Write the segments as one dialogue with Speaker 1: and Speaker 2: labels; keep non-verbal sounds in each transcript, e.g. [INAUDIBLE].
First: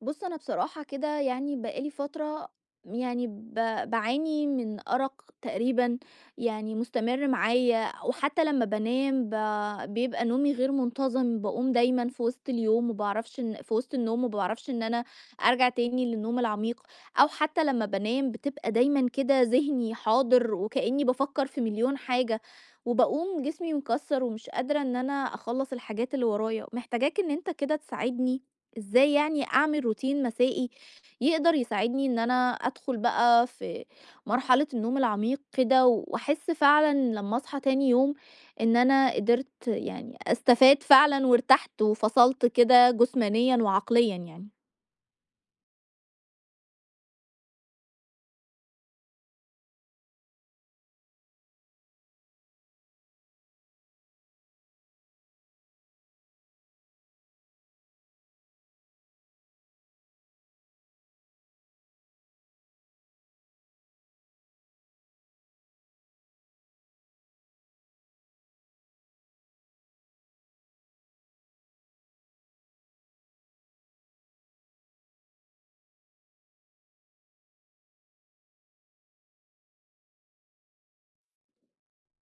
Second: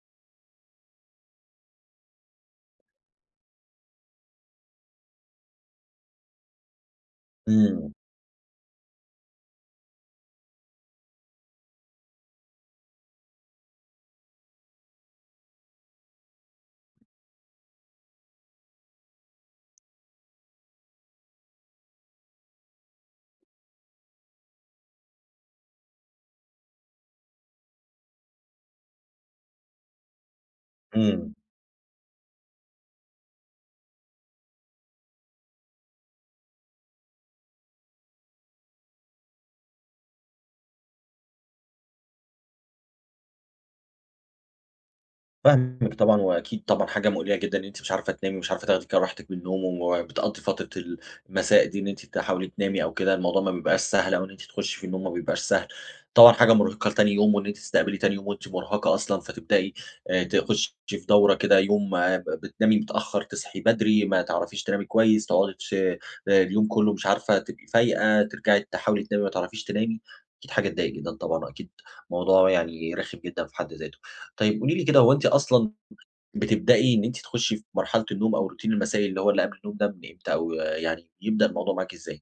Speaker 1: بُص، أنا بصراحة كده يعني بقى لي فترة يعني باعاني من أرق تقريبًا يعني مستمر معايا،
Speaker 2: إمم،
Speaker 1: وحتى لمّا بانام بيبقى نومي غير منتظم، باقوم دايمًا في وسط اليوم وما باعرفش إن في وسط النوم وما باعرفش إن أنا أرجع تاني للنوم العميق، أو حتى لمّا بانام بتبقى دايمًا كده ذهني حاضر وكأني بافكر في مليون حاجة، وباقوم جسمي مكسّر ومش قادرة إن أنا أخلّص الحاجات اللي ورايا، محتاجاك إن أنت كده تساعدني إزاي يعني أعمل روتين مسائي
Speaker 2: إمم،
Speaker 1: يقدر يساعدني إن أنا أدخل بقى في مرحلة النوم العميق كده وأحس فعلا لما أصحى تاني يوم إن أنا قدرت يعني أستفاد فعلا وارتحت وفصلت كده جسمانيا وعقليا يعني.
Speaker 2: فاهمِك طبعًا، وأكيد طبعًا حاجة مؤلمة جدًا إن أنتِ مش عارفة تنامي، ومش عارفة تاخدي كده راحتِك من النوم، وبتقضّي فترة المساء دي إن أنتِ تحاولي تنامي أو كده. الموضوع ما بيبقاش سهل، أو إن أنتِ تخشي في النوم ما بيبقاش سهل، طبعًا حاجة مرهقة لتاني يوم، وإن أنتِ تستقبلي تاني يوم وأنتِ مرهقة أصلًا، فتبدئي تخشي في دورة كده يوم، بتنامي متأخر، تصحي بدري، ما تعرفيش تنامي كويس، تقعدي تش آه، اليوم كله مش عارفة تبقي فايقة، ترجعي تحاولي تنامي ما تعرفيش تنامي، أكيد حاجة تضايق جدًا طبعًا، وأكيد موضوع يعني رخم جدًا في حد ذاته. طيب قولي لي كده، هو أنتِ أصلًا بتبدئي إن أنتِ تخشي في مرحلة النوم أو روتين المسائي اللي هو اللي قبل النوم ده من إمتى، أو يعني بيبدأ الموضوع معاكِ إزاي؟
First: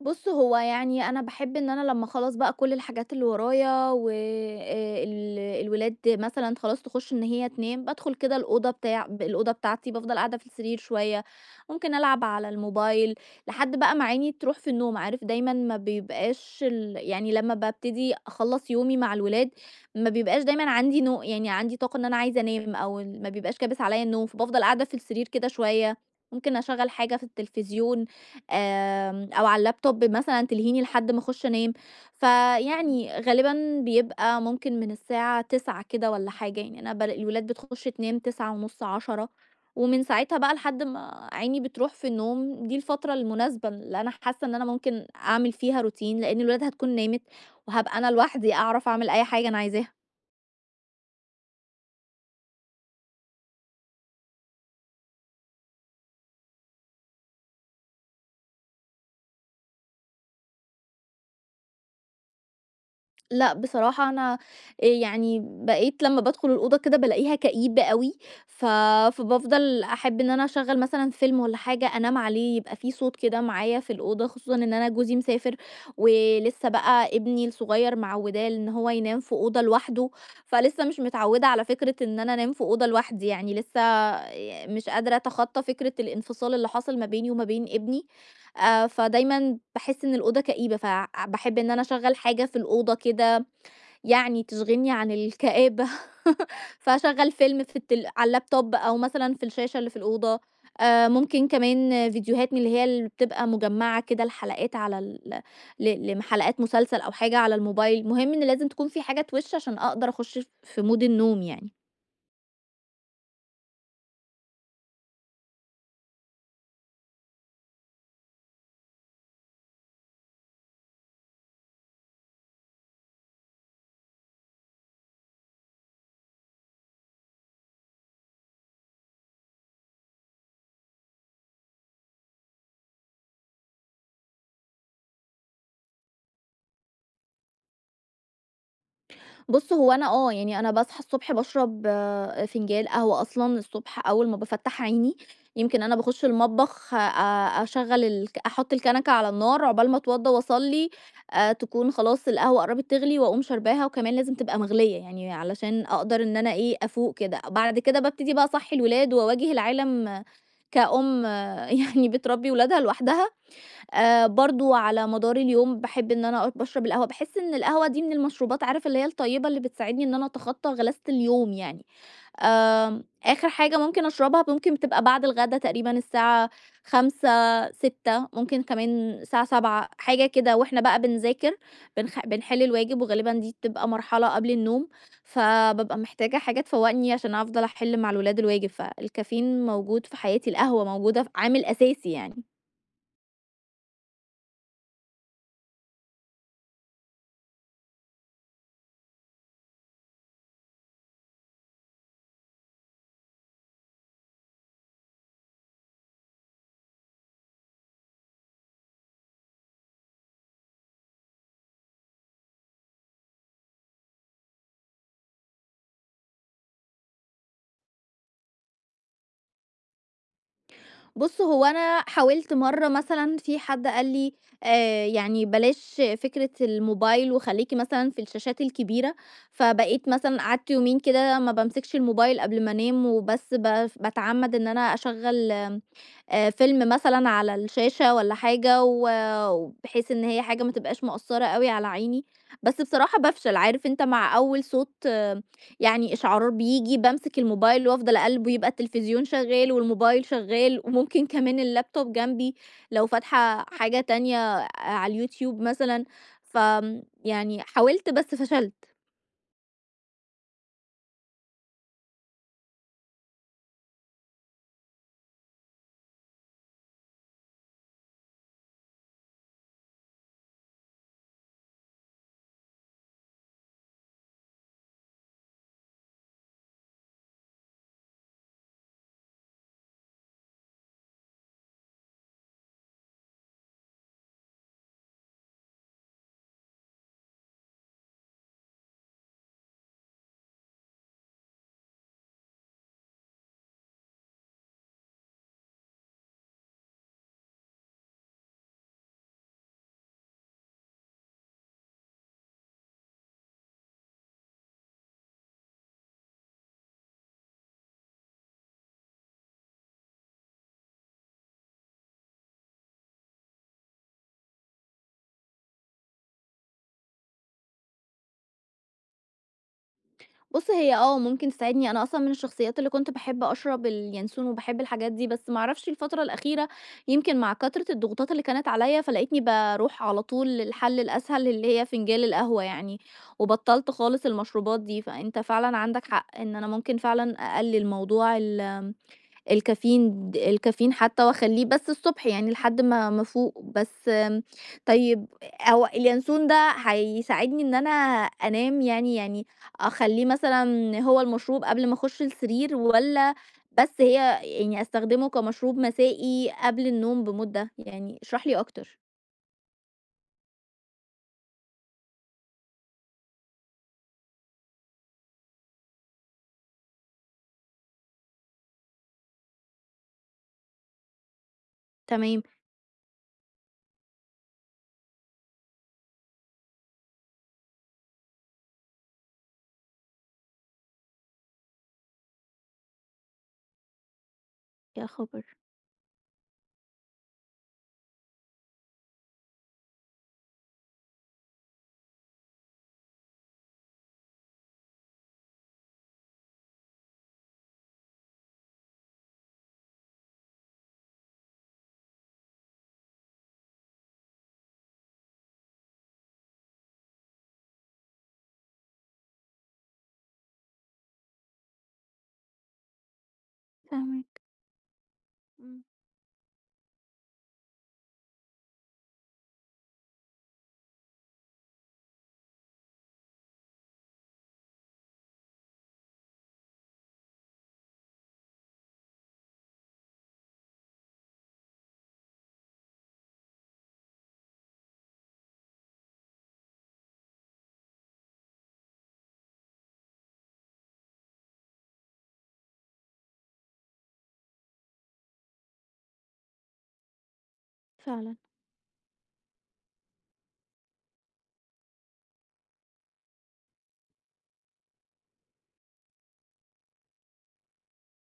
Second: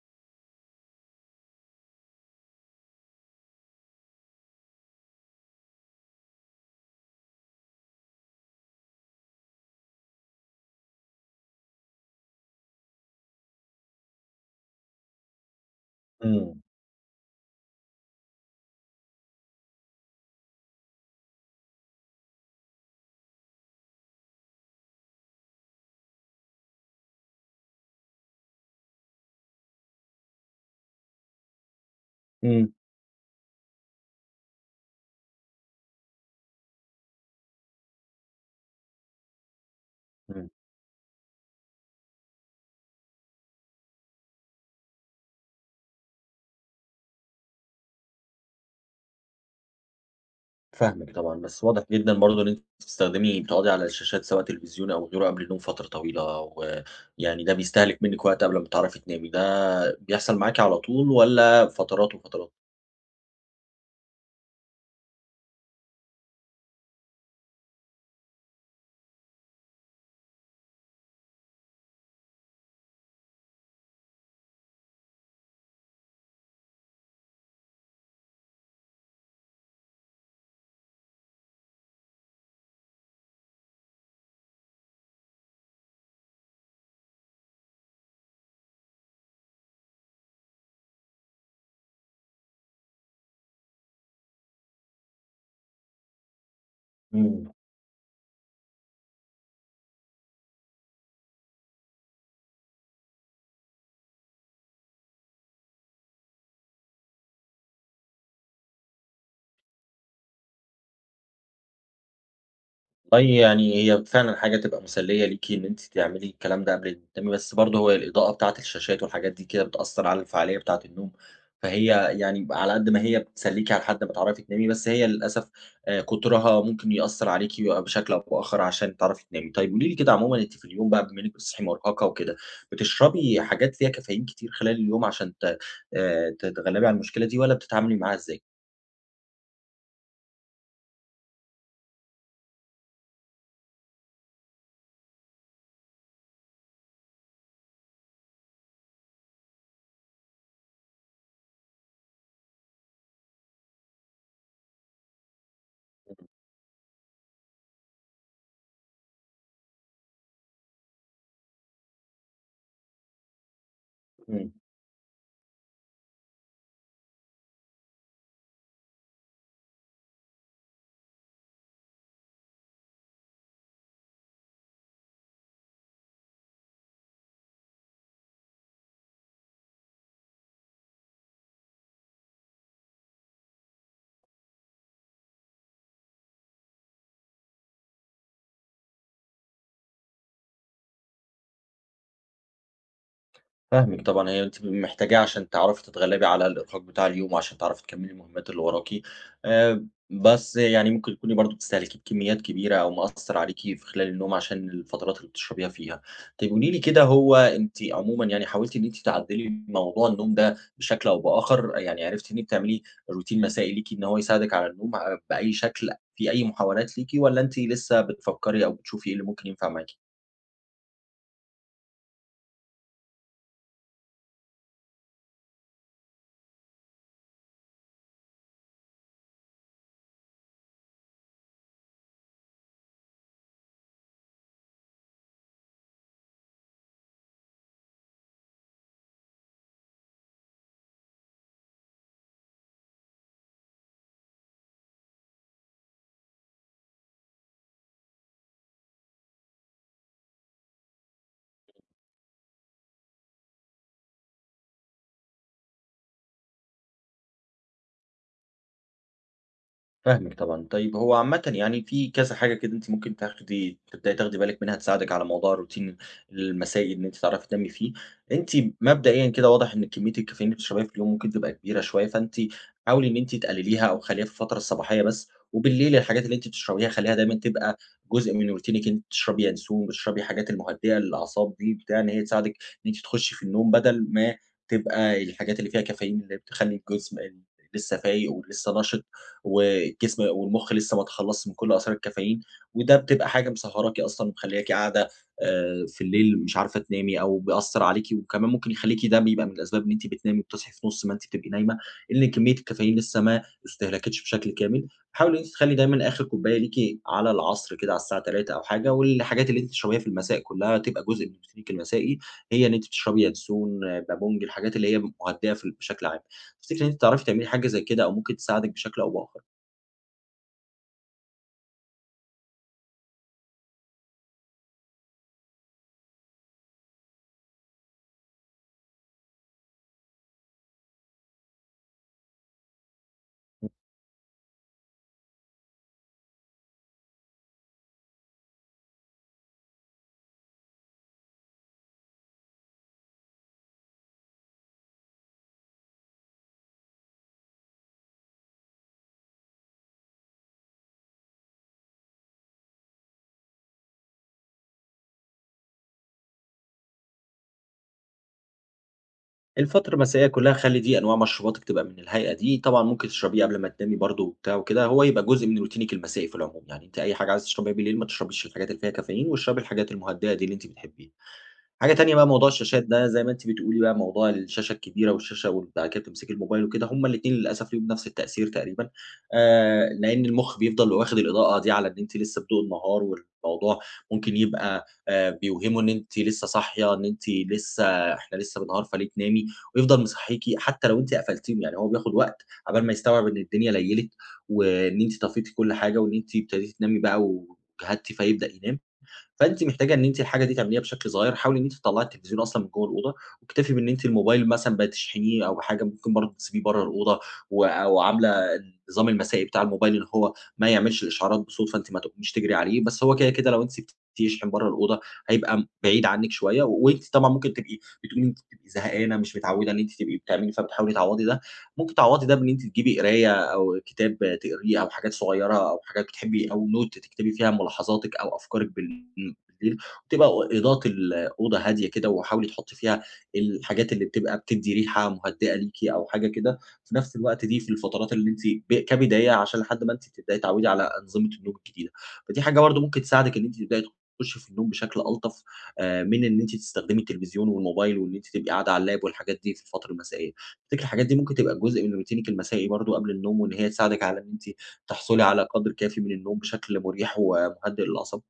Speaker 1: بُص، هو يعني أنا باحب إن أنا لمّا خلاص بقى كل الحاجات اللي ورايا و ال الولاد مثلًا خلاص تخُش إن هي تنام، بادخُل كده الأوضة بتاعتي، بافضل قاعدة في السرير شوية، ممكن ألعب على الموبايل لحد بقى ما عيني تروح في النوم، عارف دايمًا ما بيبقاش
Speaker 2: إمم،
Speaker 1: يعني لمّا بابتدي أخلّص يومي مع الولاد، ما بيبقاش دايمًا عندي يعني عندي طاقة إن أنا عايزة أنام أو ما بيبقاش كابس عليّا النوم، فبافضل قاعدة في السرير كده شوية، ممكن أشغّل حاجة في التلفزيون. أو على اللابتوب مثلًا تلهيني لحد ما أخش أنام،
Speaker 2: إمم،
Speaker 1: فيعني غالبًا بيبقى ممكن من الساعة 09:00 كده والّا حاجة، يعني أنا الولاد بتخش تنام 09:30، 10:00، ومن ساعتها
Speaker 2: إمم،
Speaker 1: بقى لحد ما عيني بتروح في النوم، دي الفترة المناسبة اللي أنا حاسة إن أنا ممكن أعمل فيها روتين، لإن الولاد هتكون نامت وهابقى أنا لوحدي أعرف أعمل أي حاجة أنا عايزاها.
Speaker 2: فاهمِك طبعًا. بس واضح جدًا برضه إن أنتِ بتستخدمي بتقعدي على الشاشات سواء تلفزيون أو غيره قبل النوم فترة طويلة، ويعني ده بيستهلك منِّك وقت قبل ما تعرفي تنامي. ده بيحصل معاكِ على طول والّا فترات وفترات؟
Speaker 1: لأ، بصراحة أنا يعني بقيت لمّا بادخل الأوضة كده بالاقيها كئيبة أوي، ف فبافضل أحب إن أنا أشغّل مثلًا فيلم والّا حاجة أنام عليه، يبقى في صوت كده معايا في الأوضة، خصوصًا إن أنا جوزي مسافر، ولسه بقى ابني الصغير معوّداه إن هو ينام في أوضة لوحده، فلسه مش متعوّدة على فكرة إن أنا أنام في أوضة لوحدي، يعني لسه مش قادرة أتخطى فكرة الانفصال اللي حصل ما بيني وما بين ابني، فدايمًا باحس إن الأوضة كئيبة، باحب إن أنا أشغّل حاجة في الأوضة كده يعني تشغلني عن الكآبة. [LAUGHS] فاشغّل
Speaker 2: إمم.
Speaker 1: فيلم في التل على اللابتوب أو مثلًا في الشاشة اللي في الأوضة، ممكن كمان فيديوهات من اللي هي اللي بتبقى مجمّعة كده الحلقات على ال ل ل حلقات مسلسل أو حاجة على الموبايل، المهم إن لازم تكون في حاجة تِوِش عشان أقدر أخُش في مود النوم يعني.
Speaker 2: والله يعني هي فعلًا حاجة تبقى مسلية ليكِ إن أنتِ تعملي الكلام ده قبل النوم، تمام، بس برضه هو الإضاءة بتاعة الشاشات والحاجات دي كده بتأثّر على الفعالية بتاعة النوم، فهي يعني على قد ما هي بتسليكِ على حد ما تعرفي تنامي، بس هي للأسف كترها ممكن يأثّر عليكِ بشكل أو بآخر عشان تعرفي تنامي. طيب قولي لي كده، عمومًا أنتِ في اليوم بقى بما إنِّك بتصحي مرهقة وكده، بتشربي حاجات فيها كافيين كتير خلال اليوم عشان ت تتغلبي على المشكلة دي، والّا بتتعاملي معاها إزاي؟
Speaker 1: بُص هو أنا آه، يعني أنا باصحى الصبح باشرب فنجان قهوة أصلًا الصبح أول ما بافتّح عيني، يمكن أنا باخش المطبخ أشغّل الك أحط الكنكة على النار عقبال ما أتوضّى وأصلّي، تكون خلاص القهوة قرّبت تغلي وأقوم شارباها وكمان لازم تبقى مغلية، يعني علشان أقدر إن أنا إيه، أفوق كده. بعد كده بابتدي بقى أصحّي الولاد وأواجه العالم آه، كأم آه، [LAUGHS] يعني بتربّي ولادها لوحدها،
Speaker 2: إمم.
Speaker 1: برضه على مدار اليوم باحب إن أنا باشرب القهوة، باحس إن القهوة دي من المشروبات عارف اللي هي الطيبة اللي بتساعدني إن أنا أتخطى غلاسة اليوم يعني. آخر حاجة ممكن أشربها ممكن بتبقى بعد الغدا تقريبًا الساعة 17:00، 18:00 ممكن كمان الساعة 19:00 حاجة كده، وإحنا بقى بنذاكر بنحل الواجب وغالبًا دي بتبقى مرحلة قبل النوم، فبابقى محتاجة حاجة تفوّقني عشان أفضل أحل مع الولاد الواجب، فالكافيين موجود في حياتي، القهوة موجودة عامل أساسي يعني.
Speaker 2: فاهمِك طبعًا، هي أنتِ محتاجاه عشان تعرفي تتغلبي على الإرهاق بتاع اليوم، وعشان تعرفي تكمّلي المهمات اللي وراكِ، بس يعني ممكن تكوني برضه بتستهلكيه بكميات كبيرة، أو مأثّر عليكِ في خلال النوم عشان الفترات اللي بتشربيها فيها. طيب قولي لي كده، هو أنتِ عمومًا يعني حاولتِ إن أنتِ تعدّلي موضوع النوم ده بشكل أو بآخر، يعني عرفتِ إن أنتِ تعملي روتين مسائي ليكِ إن هو يساعدِك على النوم بأي شكل، في أي محاولات ليكِ، والّا أنتِ لسه بتفكّري أو بتشوفي إيه اللي ممكن ينفع معاكِ؟
Speaker 1: بُص، هو أنا حاولت مرّة مثلًا في حد قال لي يعني بلاش فكرة الموبايل وخلّيكِ مثلًا في الشاشات الكبيرة، فبقيت مثلًا قعدت يومين كده ما بامسكش الموبايل قبل ما أنام وبس باتعمّد إن أنا أشغّل آمم فيلم مثلًا على الشاشة والّا حاجة وبحيث إن هي حاجة ما تبقاش مأثّرة أوي على عيني، بس بصراحة بافشل، عارف أنت مع أول صوت يعني إشعارات بييجي، بامسك الموبايل وأفضل أقلِّب ويبقى التلفزيون شغّال والموبايل شغّال وممكن كمان الlaptop جنبي لو فاتحة حاجة تانية على اليوتيوب مثلًا، يعني حاولت بس فشلت.
Speaker 2: فاهمِك طبعًا. طيب هو عامةً يعني في كذا حاجة كده أنتِ ممكن تاخدي تبدئي تاخدي بالِك منها تساعدِك على موضوع الروتين المسائي إن أنتِ تعرفي تنامي فيه. أنتِ مبدئيًا كده واضح إن كمية الكافيين اللي بتشربيها في اليوم ممكن تبقى كبيرة شوية، فأنتِ حاولي إن أنتِ تقلليها أو خلّيها في الفترة الصباحية بس، وبالليل الحاجات اللي أنتِ بتشربيها خلّيها دايمًا تبقى جزء من روتينِك. أنتِ بتشربي ينسون، بتشربي الحاجات المهدئة للأعصاب دي بتاع، إن هي تساعدِك إن أنتِ تخشي في النوم بدل ما تبقى الحاجات اللي فيها كافيين اللي بتخلّي الجسم لسه فايق ولسه نشط، والجسم والمُخ لسه ما تخلّصش من كل آثار الكافيين، وده بتبقى حاجة مسهّراكِ أصلًا ومخلّياكِ قاعدة في الليل مش عارفة تنامي أو بيأثّر عليكِ، وكمان ممكن يخلّيكِ، ده بيبقى من الأسباب إن أنتِ بتنامي وبتصحي في نُص ما أنتِ بتبقي نايمة، إن كمية الكافيين لسه ما استهلكتش بشكل كامل. حاولي إن أنتِ تخلّي دايمًا آخر كوباية ليكِ على العصر كده على الساعة 15:00 أو حاجة، والحاجات اللي أنتِ بتشربيها في المساء كلّها تبقى جزء من روتينِك المسائي، هي إن أنتِ بتشربي ينسون، آه، بابونج، الحاجات اللي هي مهدّئة في ال بشكل عام. تفتكري إن أنتِ تعرفي تعملي حاجة زي كده أو ممكن تساعدِك بشكل أو بآخر؟
Speaker 1: بُص هي آه، ممكن تساعدني، أنا أصلًا من الشخصيات اللي كنت باحب أشرب اليانسون وباحب الحاجات دي، بس ما أعرفش الفترة الأخيرة يمكن مع كترة الضغوطات اللي كانت عليَّ، فلقيتني باروح على طول للحل الأسهل اللي هي فنجان القهوة يعني، وبطّلت خالص المشروبات دي، فأنت فعلًا عندك حق إن أنا ممكن فعلًا أقلل موضوع الكافيين حتى وأخلّيه بس الصبح يعني لحد ما أفوق، بس طيب هو اليانسون ده هيساعدني إن أنا أنام يعني أخلّيه مثلًا هو المشروب قبل ما أخُش السرير والّا بس هي يعني أستخدمه كمشروب مسائي قبل النوم بمدة؟ يعني اشرح لي أكتر.
Speaker 2: الفترة المسائية كلّها خلّي دي أنواع مشروباتِك تبقى من الهيئة دي، طبعًا ممكن تشربيه قبل ما تنامي برضه وبتاع وكده، هو يبقى جزء من روتينِك المسائي في العموم، يعني أنتِ أي حاجة عايزة تشربيها بالليل ما تشربيش الحاجات اللي فيها كافيين، واشربي الحاجات المهدئة دي اللي أنتِ بتحبيها. حاجة تانية بقى
Speaker 1: تمام،
Speaker 2: موضوع الشاشات ده، زي ما أنتِ بتقولي، بقى موضوع الشاشة الكبيرة والشاشة وبعد كده بتمسكي الموبايل وكده، هُم الاتنين للأسف ليهم نفس التأثير تقريبًا، لإن المُخ بيفضل واخد الإضاءة دي على إن أنتِ لسه بضوء النهار، والموضوع ممكن يبقى
Speaker 1: يا خبر!
Speaker 2: بيوهمه إن أنتِ لسه صاحية، إن أنتِ لسه إحنا لسه بالنهار فليه تنامي، ويفضل مصحّيكِ حتى لو أنتِ قفلتيه، يعني هو بياخد وقت عقبال ما يستوعب إن الدنيا ليّلت، وإن أنتِ طفيتِ كل حاجة، وإن أنتِ ابتديتِ تنامي بقى وجهدتِ فيبدأ ينام. فأنتِ محتاجة إن أنتِ الحاجة دي تعمليها بشكل صغير، حاولي إن أنتِ تطلّعي التلفزيون أصلًا من جوّه الأوضة، واكتفي بإن أنتِ الموبايل مثلًا بتشحنيه أو حاجة ممكن برضه تسيبيه برّه الأوضة، أو عاملة النظام المسائي بتاع الموبايل إن هو ما يعملش الإشعارات بصوت، فأنتِ ما تقوميش تجري عليه، بس هو كده، لو أنتِ سِبتيه
Speaker 1: فاهماك،
Speaker 2: يشحن برّه الأوضة هيبقى
Speaker 1: إمم،
Speaker 2: بعيد عنِّك شوية، وأنتِ طبعًا ممكن تبقي بتقولي إن أنتِ بتبقي زهقانة مش متعودة إن أنتِ تبقي بتعملي، فبتحاولي تعوّضي ده، ممكن تعوّضي ده بإن أنتِ تجيبي قراية أو كتاب تقريه أو حاجات صغيرة أو حاجات بتحبي أو note تكتبي فيها ملاحظاتِك أو أفكارِك بالليل، وتبقى إضاءة الأوضة هادية كده، وحاولي تحُطّي فيها الحاجات اللي بتبقى بتدّي ريحة مهدّئة ليكِ أو حاجة كده، في نفس الوقت دي في الفترات اللي أنتِ كبداية عشان لحد ما أنتِ تبدئي تعوّدي على أنظمة النوم الجديدة. فدي حاجة برضه ممكن تساعدِك إن أنتِ تبدئي تخُشّي في النوم بشكل ألطف من إن أنتِ تستخدمي التلفزيون والموبايل وإن أنتِ
Speaker 1: فعلًا.
Speaker 2: تبقي قاعدة على اللاب والحاجات دي في الفترة المسائية. تفتكري الحاجات دي ممكن تبقى جزء من روتينِك المسائي برضه قبل النوم، وإن هي تساعدِك على إن أنتِ تحصلي على قدْر كافي من النوم بشكل مريح ومهدّئ للأعصاب؟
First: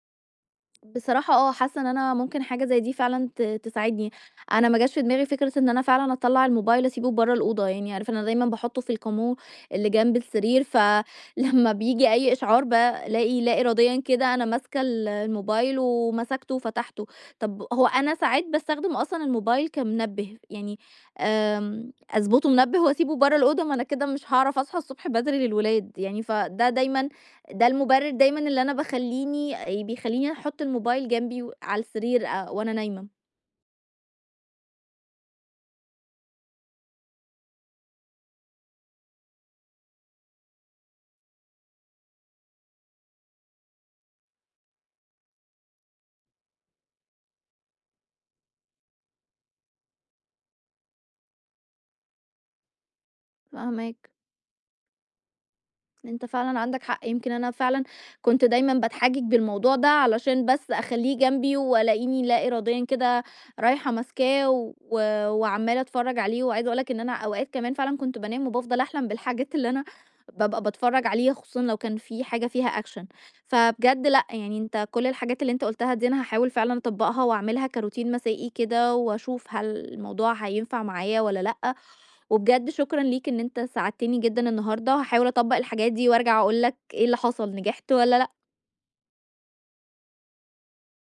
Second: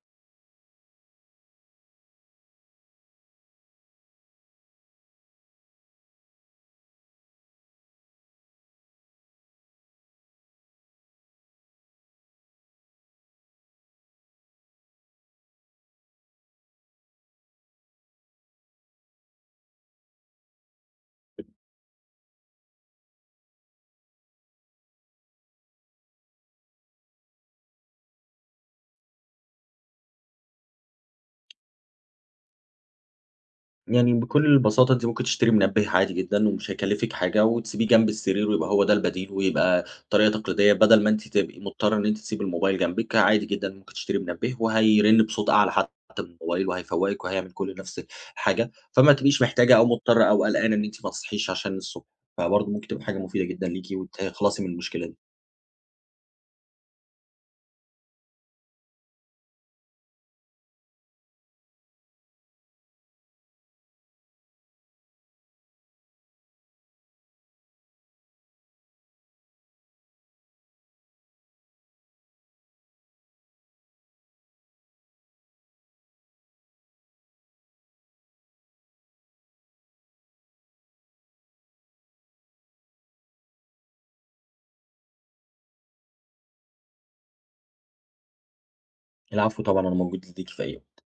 Speaker 1: بصراحة آه، حاسة إن أنا ممكن حاجة زي دي فعلًا تساعدني، أنا ما جاش في دماغي فكرة إن أنا فعلًا أطلّع الموبايل أسيبه برّه الأوضة، يعني عارف أنا دايمًا باحطه في الكومود اللي جنب السرير، فلمّا [LAUGHS] بييجي أي إشعار بالاقي لا إراديًا كده أنا ماسكة الموبايل ومسكته وفتحته، طب هو أنا ساعات باستخدم أصلًا الموبايل كمنبه، يعني أضبطه منبه وأسيبه برّه الأوضة، ما أنا كده مش هاعرف أصحى الصبح بدري للولاد يعني، فده دايمًا ده المبرر دايمًا اللي أنا باخلّيني بيخلّيني أحُط الموبايل جنبي و على السرير وأنا نايمة.
Speaker 2: يعني بكل البساطة أنتِ ممكن تشتري منبه عادي جدًا ومش هيكلّفِك حاجة، وتسيبيه جنب السرير ويبقى هو ده البديل، ويبقى طريقة تقليدية بدل ما أنتِ تبقي مضطرة إن أنتِ تسيبي الموبايل جنبِك، عادي جدًا ممكن تشتري منبه وهيرن بصوت أعلى حتى من الموبايل وهيفوّقِك وهيعمل كل نفْس الحاجة، فما تبقيش محتاجة أو مضطرة أو قلقانة إن أنتِ ما تصحيش عشان الصبح، فبرضه ممكن تبقى حاجة مفيدة جدًا ليكِ
Speaker 1: فاهماك.
Speaker 2: وتخلصي من المشكلة دي.
Speaker 1: أنت فعلًا عندك حق، يمكن أنا فعلًا كنت دايمًا باتحجج بالموضوع ده علشان بس أخلّيه جنبي والاقيني لا إراديًا كده رايحة ماسكاه وعمّالة أتفرّج عليه، وعايزة أقول لك إن أنا أوقات كمان فعلًا كنت بانام وبافضل أحلم بالحاجات اللي أنا بابقى باتفرّج عليها، خصوصًا لو كان في حاجة فيها أكشن. فبجد لأ، يعني أنت كل الحاجات اللي أنت قُلتها دي أنا هاحاول فعلًا أطبّقها واعملها كroutine مسائي كده، واشوف هل الموضوع هينفع معايا والّا لأ. وبجد شكرًا ليك إن أنت ساعدتني جدًا النهارده، هاحاول أطبّق الحاجات دي وأرجع أقول لك إيه اللي حصل، نجحت والّا لأ.
Speaker 2: العفو طبعًا، أنا موجود ليكِ في أي وقت.